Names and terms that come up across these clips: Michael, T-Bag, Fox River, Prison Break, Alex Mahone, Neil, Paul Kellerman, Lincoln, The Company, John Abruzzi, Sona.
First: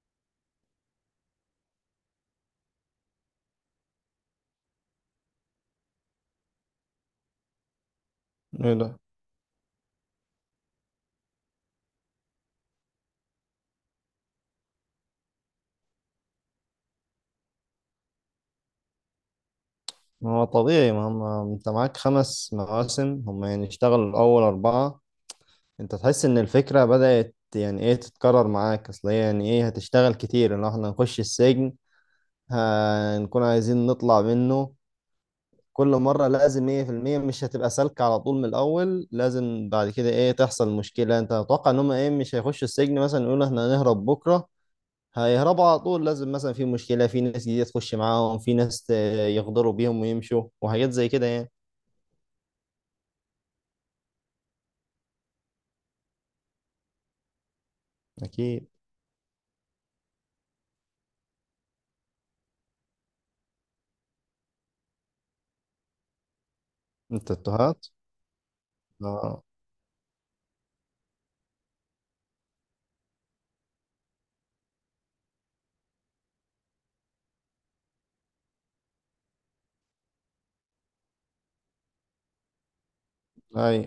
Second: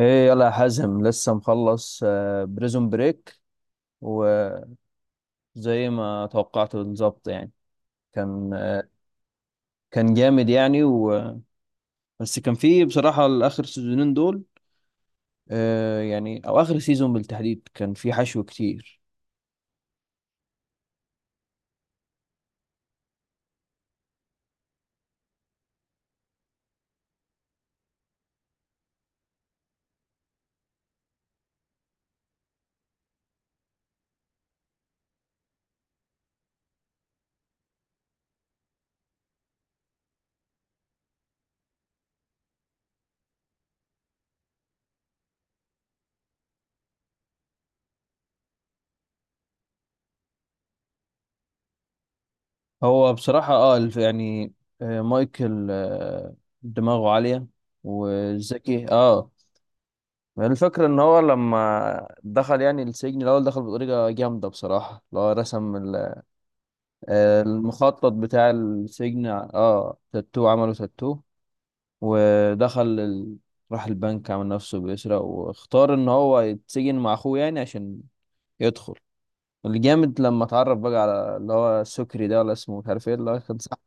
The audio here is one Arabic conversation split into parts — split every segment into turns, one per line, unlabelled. ايه، يلا يا حازم لسه مخلص بريزون بريك. وزي ما توقعت بالظبط يعني. كان
ايه
آه،
ده.
كان جامد يعني. بس كان فيه بصراحة الآخر سيزونين دول. يعني أو آخر سيزون بالتحديد كان فيه حشو كتير.
ما هو طبيعي، ما هم انت معاك خمس مواسم، هم يعني اشتغلوا الاول اربعة. انت تحس ان الفكرة بدأت يعني ايه تتكرر معاك، اصل هي يعني ايه هتشتغل كتير ان احنا نخش السجن، هنكون عايزين نطلع منه. كل مرة لازم ايه في المية مش هتبقى سالكة على طول، من الاول لازم بعد كده ايه تحصل مشكلة. انت اتوقع ان هم ايه مش هيخشوا السجن مثلا يقولوا احنا هنهرب بكرة هيهربوا على طول، لازم مثلا في مشكلة، في ناس جديدة تخش معاهم، في ناس يغدروا بيهم ويمشوا وحاجات زي كده يعني.
هو بصراحة مايكل، دماغه عالية
اكيد.
وذكي اه الفكرة ان هو لما دخل يعني السجن الاول دخل بطريقة جامدة بصراحة، اللي هو رسم
التاتوهات.
المخطط بتاع السجن،
اه.
اه تاتو، عمله تاتو. ودخل ال... راح البنك، عمل نفسه بيسرق واختار ان هو يتسجن مع اخوه يعني عشان يدخل. الجامد لما اتعرف بقى على اللي هو السكري ده، ولا اسمه مش عارف ايه، اللي هو كان
اي.
صاحب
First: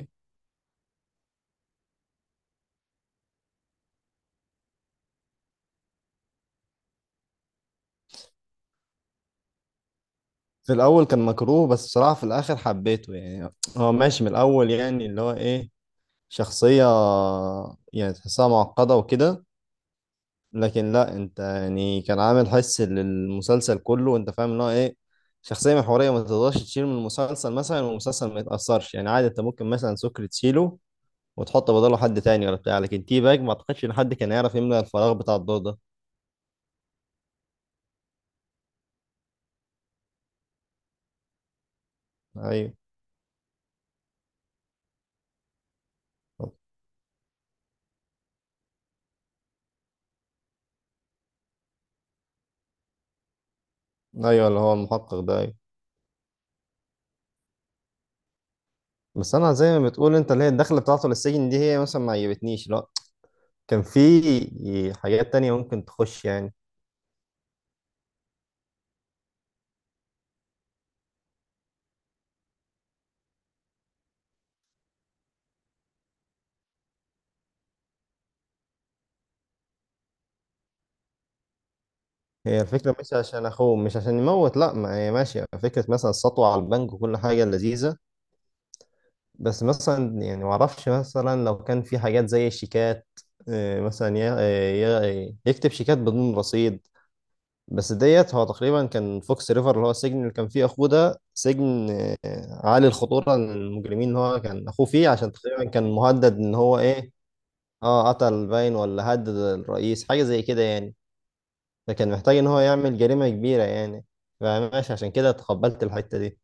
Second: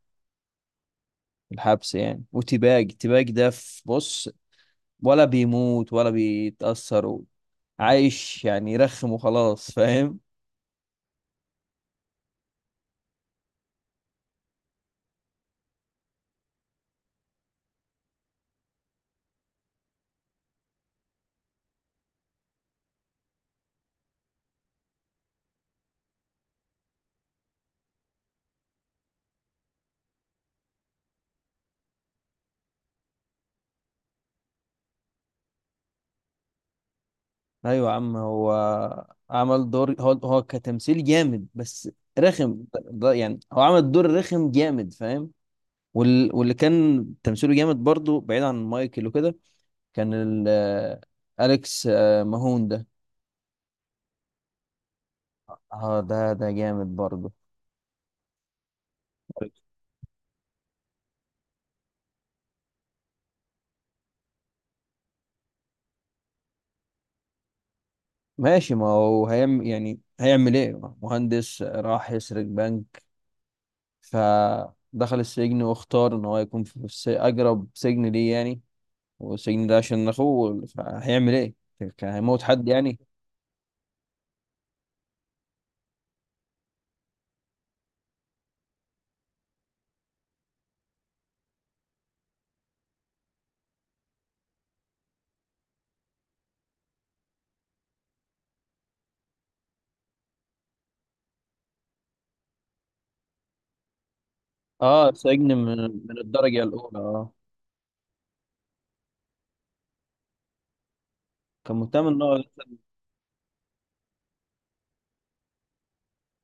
الحبس يعني. وتباج ده، في بص، ولا بيموت ولا بيتأثر، عايش يعني يرخم وخلاص، فاهم.
في الاول كان مكروه، بس بصراحه في الاخر حبيته يعني، هو ماشي من الاول يعني اللي هو ايه شخصيه، يعني تحسها معقده وكده. لكن لا، انت يعني كان عامل حس للمسلسل كله، وانت فاهم ان هو ايه شخصيه محوريه ما تقدرش تشيل من المسلسل مثلا والمسلسل ما يتاثرش يعني. عادي انت ممكن مثلا سكر تشيله وتحط بداله حد تاني ولا بتاع، لكن تي باج ما اعتقدش ان حد كان يعرف يملى الفراغ بتاع الدور ده.
ايوه يا عم، هو عمل دور، هو كتمثيل جامد، بس رخم
ايوه.
ده. يعني هو عمل دور رخم جامد، فاهم. واللي كان تمثيله جامد برضو بعيد عن مايكل وكده، كان ال... آه، اليكس ماهون ده.
ايوه اللي هو المحقق ده، أيوه.
اه، ده جامد برضو.
بس انا زي ما بتقول انت، اللي هي الدخله بتاعته للسجن دي هي مثلا ما عجبتنيش، لا كان في حاجات تانية ممكن تخش يعني.
ماشي، ما هو هيعمل يعني هيعمل ايه؟ مهندس راح يسرق بنك فدخل السجن، واختار ان هو يكون في اقرب سجن ليه يعني. والسجن ده عشان اخوه، هيعمل ايه؟ كان هيموت
هي
حد
الفكره
يعني.
مش عشان اخوه، مش عشان يموت، لا ما هي ماشيه فكره مثلا السطوه على البنك وكل حاجه لذيذه. بس مثلا يعني ما اعرفش، مثلا لو كان في حاجات زي الشيكات، مثلا يكتب شيكات بدون رصيد. بس ديت هو تقريبا كان فوكس ريفر اللي هو السجن اللي كان فيه اخوه، ده سجن عالي الخطوره للمجرمين ان هو كان اخوه فيه
اه،
عشان
سجن
تقريبا
من
كان مهدد ان
الدرجة
هو
الأولى،
ايه،
اه.
اه قتل باين ولا هدد الرئيس حاجه زي كده يعني.
كان مهتم
فكان
ان
محتاج
هو،
ان هو يعمل جريمه كبيره يعني، فماشي عشان كده تقبلت الحته دي.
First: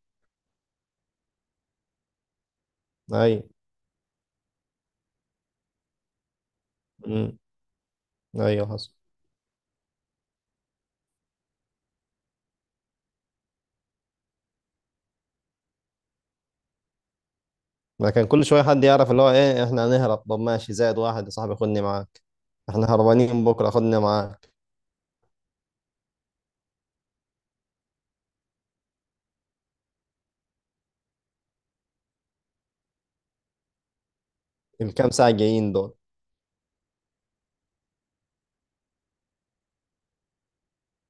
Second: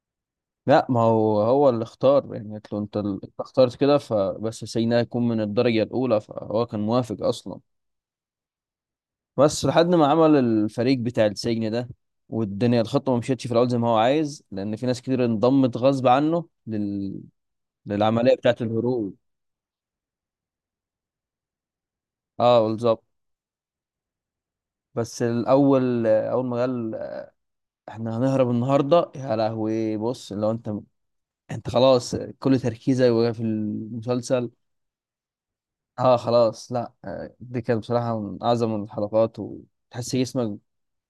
لا ما هو هو اللي اختار يعني، قلت له انت اللي
ايوه.
اخترت كده، فبس السجن ده هيكون من الدرجة الأولى، فهو كان موافق
امم
أصلا.
ايوه حصل.
بس لحد ما عمل الفريق بتاع السجن ده والدنيا، الخطة ما مشيتش في الأول زي ما هو عايز، لأن في ناس كتير انضمت غصب عنه
ما كان
للعملية
كل
بتاعة
شويه حد يعرف
الهروب.
اللي هو ايه احنا هنهرب، طب ماشي زائد واحد يا صاحبي خدني معاك.
اه،
احنا
بالظبط.
هربانين بكره خدني معاك.
بس الأول، أول ما قال احنا هنهرب النهارده، يا لهوي، بص لو انت انت خلاص كل تركيزك بقى في المسلسل.
الكام ساعه جايين دول.
اه خلاص، لا، دي كانت بصراحه من اعظم الحلقات، وتحس جسمك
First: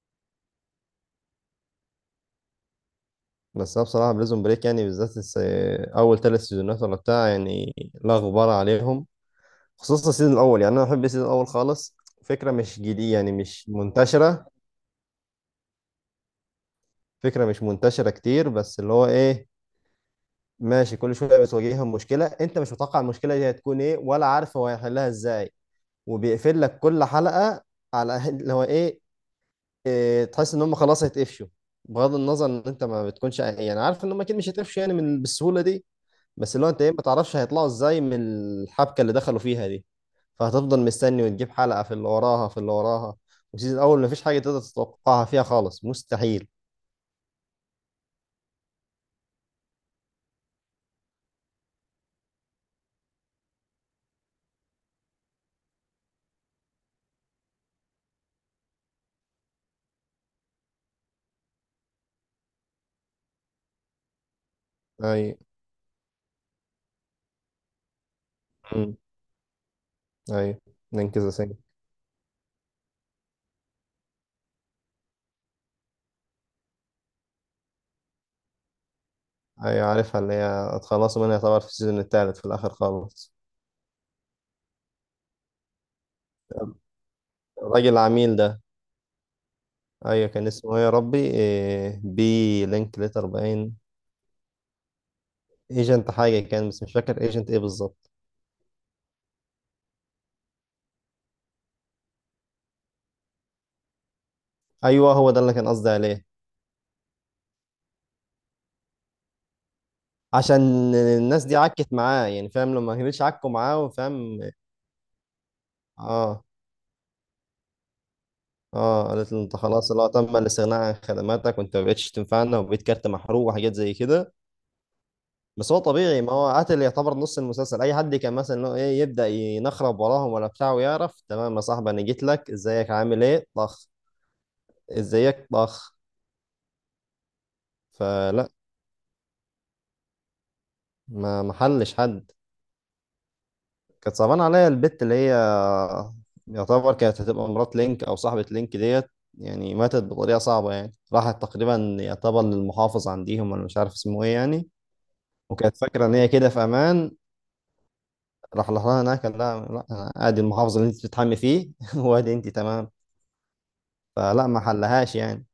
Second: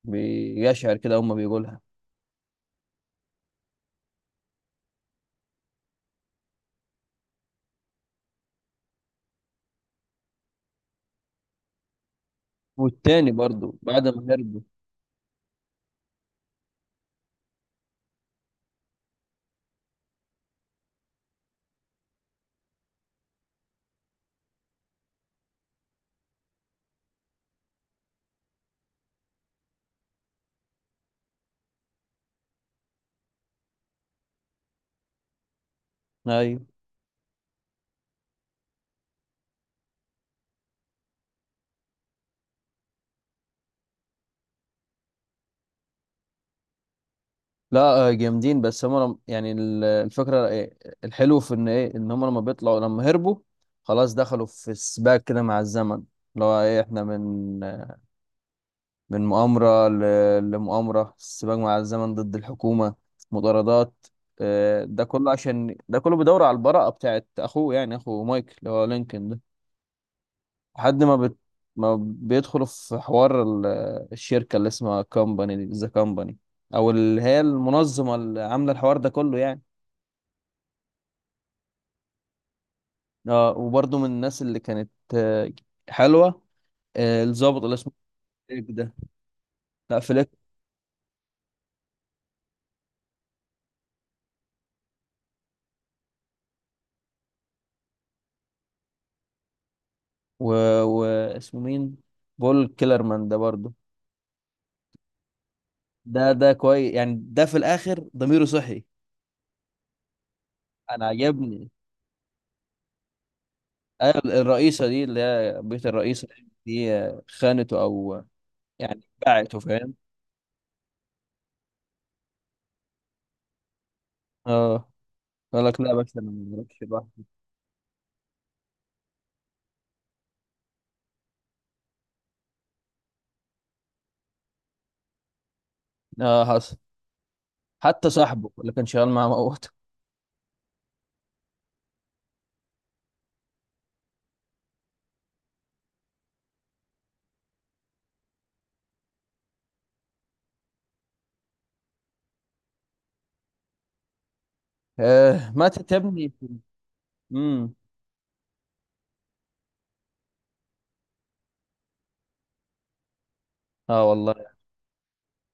بيشعر كده، هما بيقولها.
بس انا بصراحه بريزون بريك يعني بالذات اول ثلاث سيزونات ولا بتاع يعني، لا غبار عليهم. خصوصا السيزون الاول يعني، انا بحب السيزون الاول خالص. فكره مش جديده
والتاني
يعني، مش
برضو بعد ما
منتشره.
هربوا.
فكره مش منتشره كتير، بس اللي هو ايه ماشي كل شويه بتواجههم مشكله انت مش متوقع المشكله دي هتكون ايه ولا عارف هو هيحلها ازاي. وبيقفل لك كل حلقه على اللي هو ايه، إيه تحس ان هم خلاص هيتقفشوا، بغض النظر ان انت ما بتكونش يعني عارف ان هم اكيد مش هيتقفشوا يعني من بالسهوله دي. بس
ايوه،
اللي هو انت ايه ما تعرفش هيطلعوا ازاي من الحبكه اللي دخلوا فيها دي. فهتفضل مستني وتجيب حلقه في اللي وراها في اللي وراها. والسيزون الاول مفيش حاجه تقدر تتوقعها فيها خالص، مستحيل.
لا، جامدين. بس هما الفكره إيه؟ الحلو في ان ايه، ان هما لما بيطلعوا، لما هربوا، خلاص دخلوا في سباق كده مع الزمن. اللي هو ايه، احنا من مؤامرة لمؤامرة، السباق مع الزمن ضد الحكومة، مطاردات، ده
اي.
كله عشان، ده كله بيدور على البراءة بتاعت أخوه، يعني أخو مايكل اللي هو
امم
لينكولن ده.
ايوه
لحد ما
ننكذا سنة.
ما بيدخلوا في حوار الشركة اللي اسمها كومباني، دي ذا كومباني، أو اللي هي المنظمة اللي عاملة الحوار ده كله يعني.
ايوه عارفها اللي هي اتخلصوا منها طبعا في السيزون الثالث في الاخر خالص.
اه، وبرضه من الناس اللي كانت حلوة، الضابط اللي
الراجل
اسمه
العميل ده.
فليك ده. لا
ايوه
فليك
كان اسمه ايه يا ربي، إيه بي لينك ليتر باين، ايجنت حاجه كان، بس مش فاكر ايجنت ايه بالظبط.
و... واسمه مين، بول كيلرمان ده برضه.
ايوه هو ده اللي كان قصدي عليه.
ده ده كويس يعني، ده في الاخر ضميره صحي.
عشان
انا
الناس دي
عجبني.
عكت معاه يعني فاهم، لما كانتش عكوا معاه
أيوة،
وفاهم.
الرئيسه دي اللي هي بيت الرئيسه
اه.
دي، خانته او يعني
اه قالت له انت
باعته،
خلاص
فاهم.
اللي هو تم الاستغناء عن خدماتك وانت ما بقتش تنفعنا وبقيت كارت محروق وحاجات زي كده.
اه، قال
بس هو
لك لا يا باشا
طبيعي،
انا
ما هو
ما
قاتل
بروحش
يعتبر
لوحدي.
نص المسلسل، اي حد كان مثلا اللي هو ايه يبدا ينخرب وراهم ولا بتاع ويعرف تمام يا صاحبي انا جيت لك ازيك عامل ايه، طخ. ازيك، طخ.
اه حصل. حتى
فلا
صاحبه اللي كان شغال معاه موته.
ما محلش حد. كانت صعبانة عليا البت اللي هي يعتبر كانت هتبقى مرات لينك أو صاحبة لينك ديت يعني، ماتت بطريقة صعبة يعني، راحت تقريبا يعتبر للمحافظ عنديهم، أنا مش عارف اسمه إيه يعني.
آه،
وكانت
ماتت يا
فاكرة إن هي
ابني.
كده في أمان،
امم.
راح لها هناك قال لها لا أنا أدي المحافظ اللي أنت بتتحمي فيه، وأدي أنت تمام.
اه
فلا
والله.
ما حلهاش يعني.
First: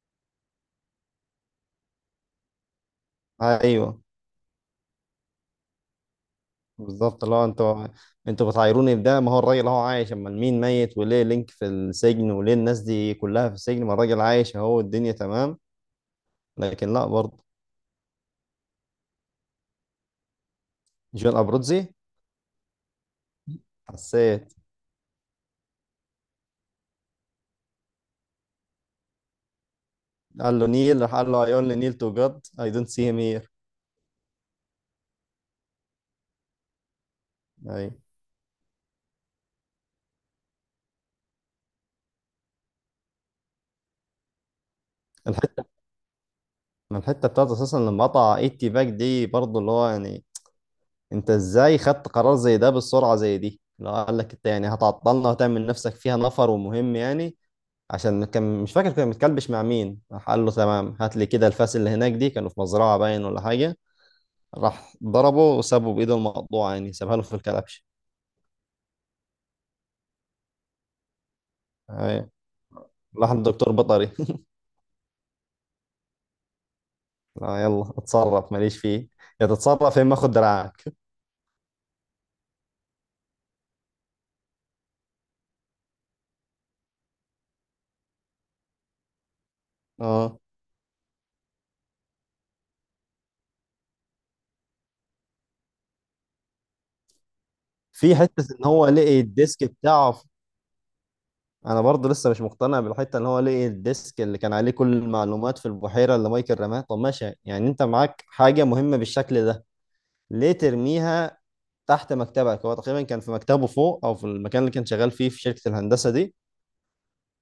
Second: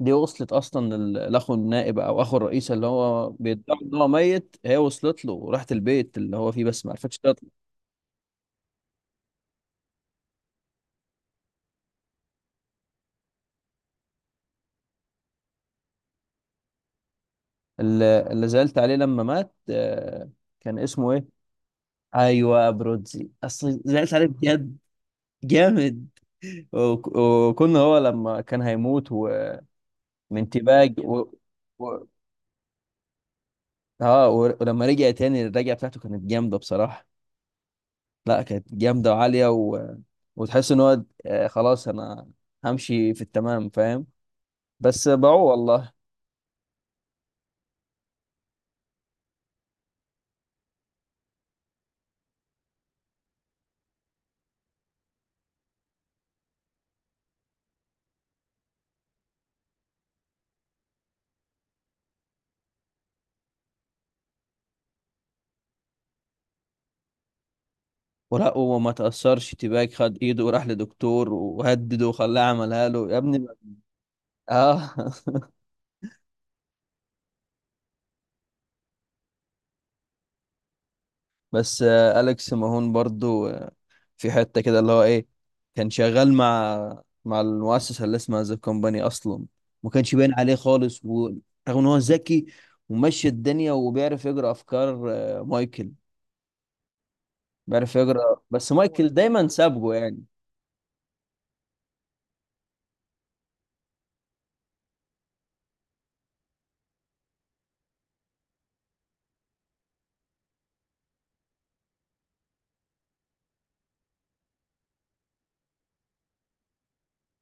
دي وصلت اصلا لاخو النائب او اخو الرئيس اللي هو بيدعي ان
أيوه
هو ميت، هي وصلت له وراحت البيت اللي هو فيه، بس ما عرفتش
بالظبط. اللي هو
تطلع.
أنتوا أنتوا بتعايروني بده، ما هو الراجل أهو عايش، أمال مين ميت وليه لينك في السجن وليه الناس دي كلها في السجن، ما الراجل عايش أهو الدنيا تمام. لكن لا برضه.
اللي زعلت عليه لما مات، كان اسمه ايه؟
جون ابروتزي.
ايوه، برودزي، اصل زعلت عليه
حسيت.
بجد، جامد. وكنا هو لما كان هيموت، ومن
قال له
تباج
نيل، راح
و...
قال له اي اونلي نيل
و...
تو جاد اي دونت سي هيم هير.
ولما رجع تاني، الرجعه بتاعته كانت جامده بصراحه.
اي.
لا كانت جامده وعاليه، و... وتحس ان هو، خلاص انا همشي في التمام، فاهم. بس باعوه
الحته.
والله.
ما الحته بتاعته اساسا لما قطع ايتي باك دي برضه اللي هو يعني، انت ازاي خدت قرار زي ده بالسرعه زي دي، اللي هو قال لك انت يعني هتعطلنا وتعمل نفسك فيها نفر ومهم يعني. عشان كان مش فاكر كان متكلبش مع مين، راح قال له تمام هات لي كده الفاس اللي هناك دي، كانوا في مزرعه باين ولا حاجه. راح ضربه وسابه بايده المقطوعه يعني، سابها له في الكلبش.
ولا، وما تأثرش تباج، خد ايده وراح لدكتور وهدده
أي.
وخلاه عملها له يا
راح
ابني.
الدكتور بطري.
اه
لا يلا اتصرف ماليش فيه. يا تتصرف يا اما اخد دراعك.
بس أليكس ماهون برضو، في حتة كده اللي هو ايه، كان شغال مع المؤسسة اللي اسمها ذا كومباني اصلا، ما كانش باين
اه
عليه خالص. ورغم ان هو ذكي ومشي الدنيا وبيعرف يقرا افكار مايكل، بيعرف
في
يقرا،
حته ان
بس
هو
مايكل
لقي
دايما
الديسك
سابقه
بتاعه
يعني.
انا برضه لسه مش مقتنع بالحته ان هو لقي الديسك اللي كان عليه كل المعلومات في البحيره اللي مايكل رماها. طب ماشي يعني انت معاك حاجه مهمه بالشكل ده، ليه ترميها تحت مكتبك؟ هو تقريبا كان في مكتبه فوق او في المكان اللي كان شغال فيه في شركه الهندسه دي.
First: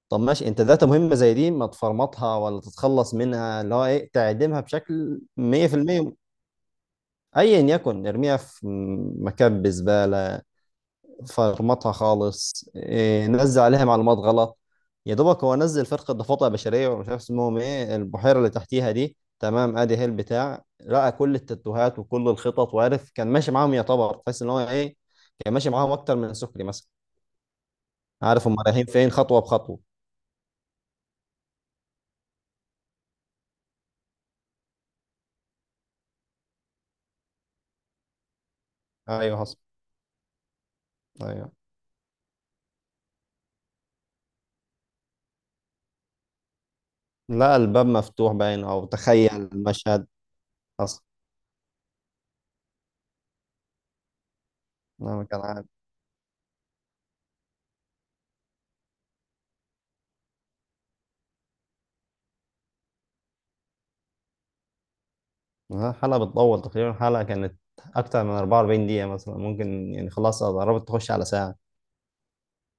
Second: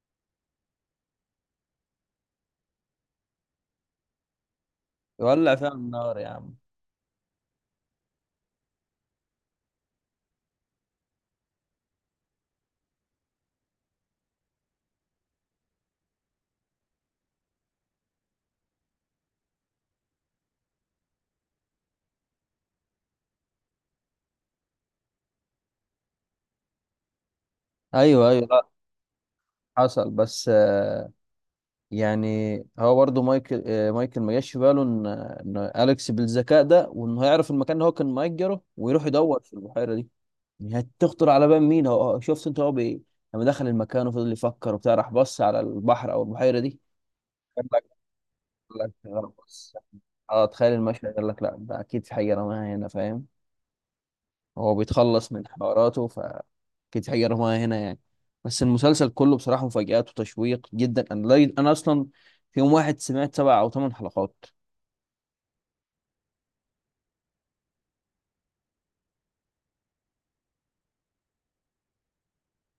طب ماشي انت داتا مهمه زي دي ما تفرمطها ولا تتخلص منها اللي هو ايه، تعدمها بشكل
يولع فيها
100%.
النار يا عم.
ايا يكن ارميها في مكان بزباله، فرمطها خالص، إيه نزل عليها معلومات غلط. يا دوبك هو نزل فرقه ضفادع بشريه ومش عارف اسمهم ايه البحيره اللي تحتيها دي تمام، ادي هي البتاع لقى كل التاتوهات وكل الخطط، وعارف كان ماشي معاهم يعتبر، تحس ان هو ايه كان ماشي معاهم اكتر من سكري مثلا،
ايوه ايوه،
عارف هم
لا
رايحين فين خطوه بخطوه.
حصل. بس يعني هو برضه مايكل، مايكل ما جاش في باله ان اليكس بالذكاء ده، وانه هيعرف المكان اللي هو كان مأجره ويروح
ايوه
يدور في
حصل.
البحيرة دي. هتخطر على
ايوه.
بال مين؟ هو شفت انت هو بايه؟ لما دخل المكان وفضل يفكر وبتاع، راح بص على البحر او البحيره دي.
لا
قال لك،
الباب مفتوح باين او
غير
تخيل
بص،
المشهد.
اه تخيل
حصل.
المشهد، قال لك لا ده اكيد في حاجه رماها هنا، فاهم. هو
انا
بيتخلص
كان
من
عارف.
حواراته، فاكيد في حاجه رماها هنا يعني. بس المسلسل كله بصراحه مفاجآت وتشويق جدا. انا لا- انا اصلا في يوم واحد سمعت سبع او ثمان حلقات.
الحلقة بتطول تقريبا، الحلقة كانت أكتر من 44 دقيقة مثلا ممكن يعني، خلاص قربت تخش على ساعة.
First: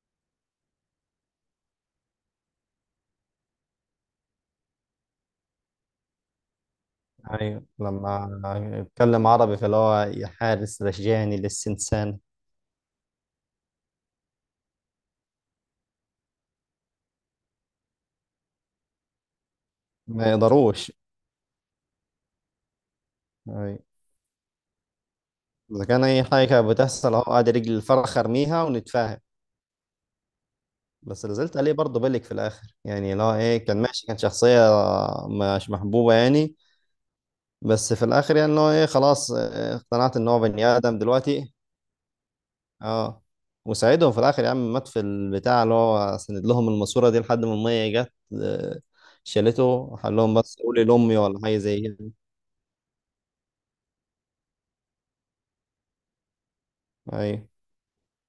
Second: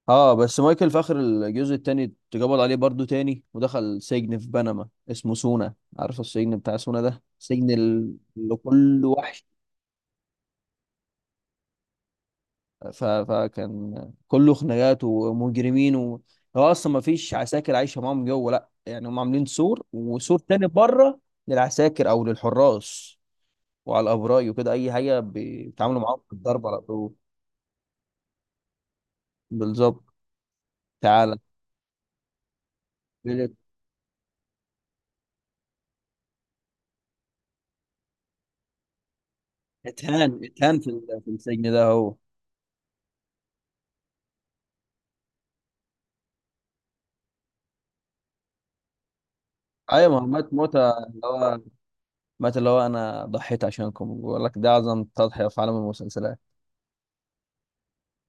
اه، بس مايكل في اخر الجزء التاني اتقبض عليه برضو تاني، ودخل سجن في بنما اسمه سونا. عارف السجن بتاع سونا ده،
أيوة
سجن
لما
اللي كله
أتكلم
وحش.
عربي فاللي هو يا حارس رجعني للسنسان.
فكان كله خناقات ومجرمين. و... هو اصلا ما فيش عساكر عايشه معاهم جوه لا، يعني هم عاملين سور
ما
وسور تاني
يقدروش.
بره للعساكر او للحراس،
أيوة.
وعلى الابراج وكده. اي حاجه
إذا
بيتعاملوا
كان
معاهم
أي حاجة كانت
بالضرب على طول.
بتحصل أهو قاعد رجل الفرخ أرميها ونتفاهم.
بالظبط،
بس
تعالى.
لازلت عليه برضه بالك، في الآخر يعني اللي هو إيه كان ماشي كان شخصية مش محبوبة يعني. بس في الآخر يعني اللي هو إيه خلاص، اقتنعت إن
اتهان،
هو بني
اتهان في
آدم
في
دلوقتي.
السجن ده هو.
اه وساعدهم في الاخر يا عم، مات في البتاع اللي هو سند لهم الماسوره دي لحد ما الميه جت، آه، شالته
ايوه،
قال
ما هو
لهم
مات
بس قولي
موتة،
لامي
اللي
ولا حاجه
هو
زي كده.
مات اللي هو انا ضحيت عشانكم، بيقول لك ده اعظم تضحية في عالم المسلسلات.
ايوه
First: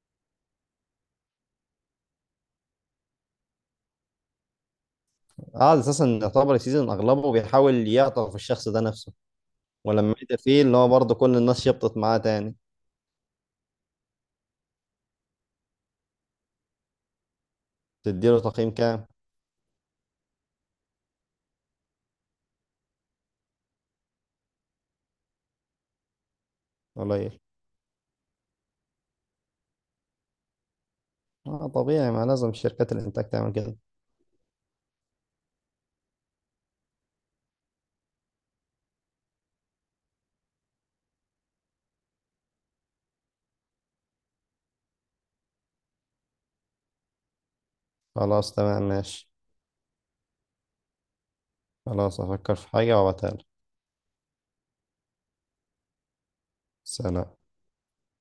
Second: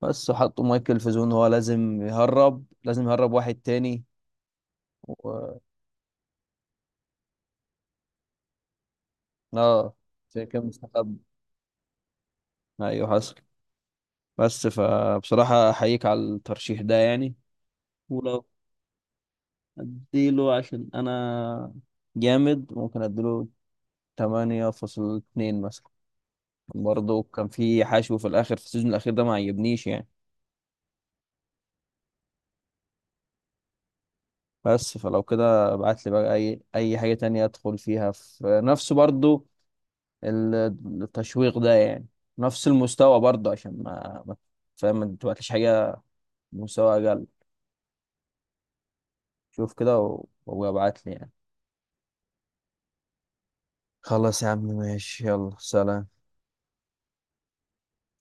بس، وحطوا مايكل في زون، هو لازم يهرب، لازم يهرب واحد تاني و
قعد اساسا يعتبر السيزون اغلبه بيحاول يعطف الشخص ده نفسه،
اه
ولما عدى
عشان
فيه
كان
اللي هو برضه
مستخبي،
كل الناس شبطت معاه تاني.
ايوه حصل. بس، فبصراحة احييك على الترشيح ده يعني.
تديله
ولو
تقييم كام؟
اديله، عشان انا جامد، ممكن اديله 8.2 مثلا. برضه
قليل.
كان في حشو في الاخر، في السيزون الاخير ده ما عجبنيش يعني.
اه طبيعي، ما لازم شركات الانتاج تعمل كده.
بس، فلو كده ابعت لي بقى اي اي حاجة تانية ادخل فيها في نفس برضو ال- التشويق ده يعني، نفس المستوى برضو. عشان فاهم، ما تبعتليش حاجة مستوى اقل.
خلاص تمام ماشي.
شوف كده وابعت لي يعني.
خلاص هفكر في حاجه وابعتها لك.
خلاص يا عم، ماشي، يلا، سلام.
سلام.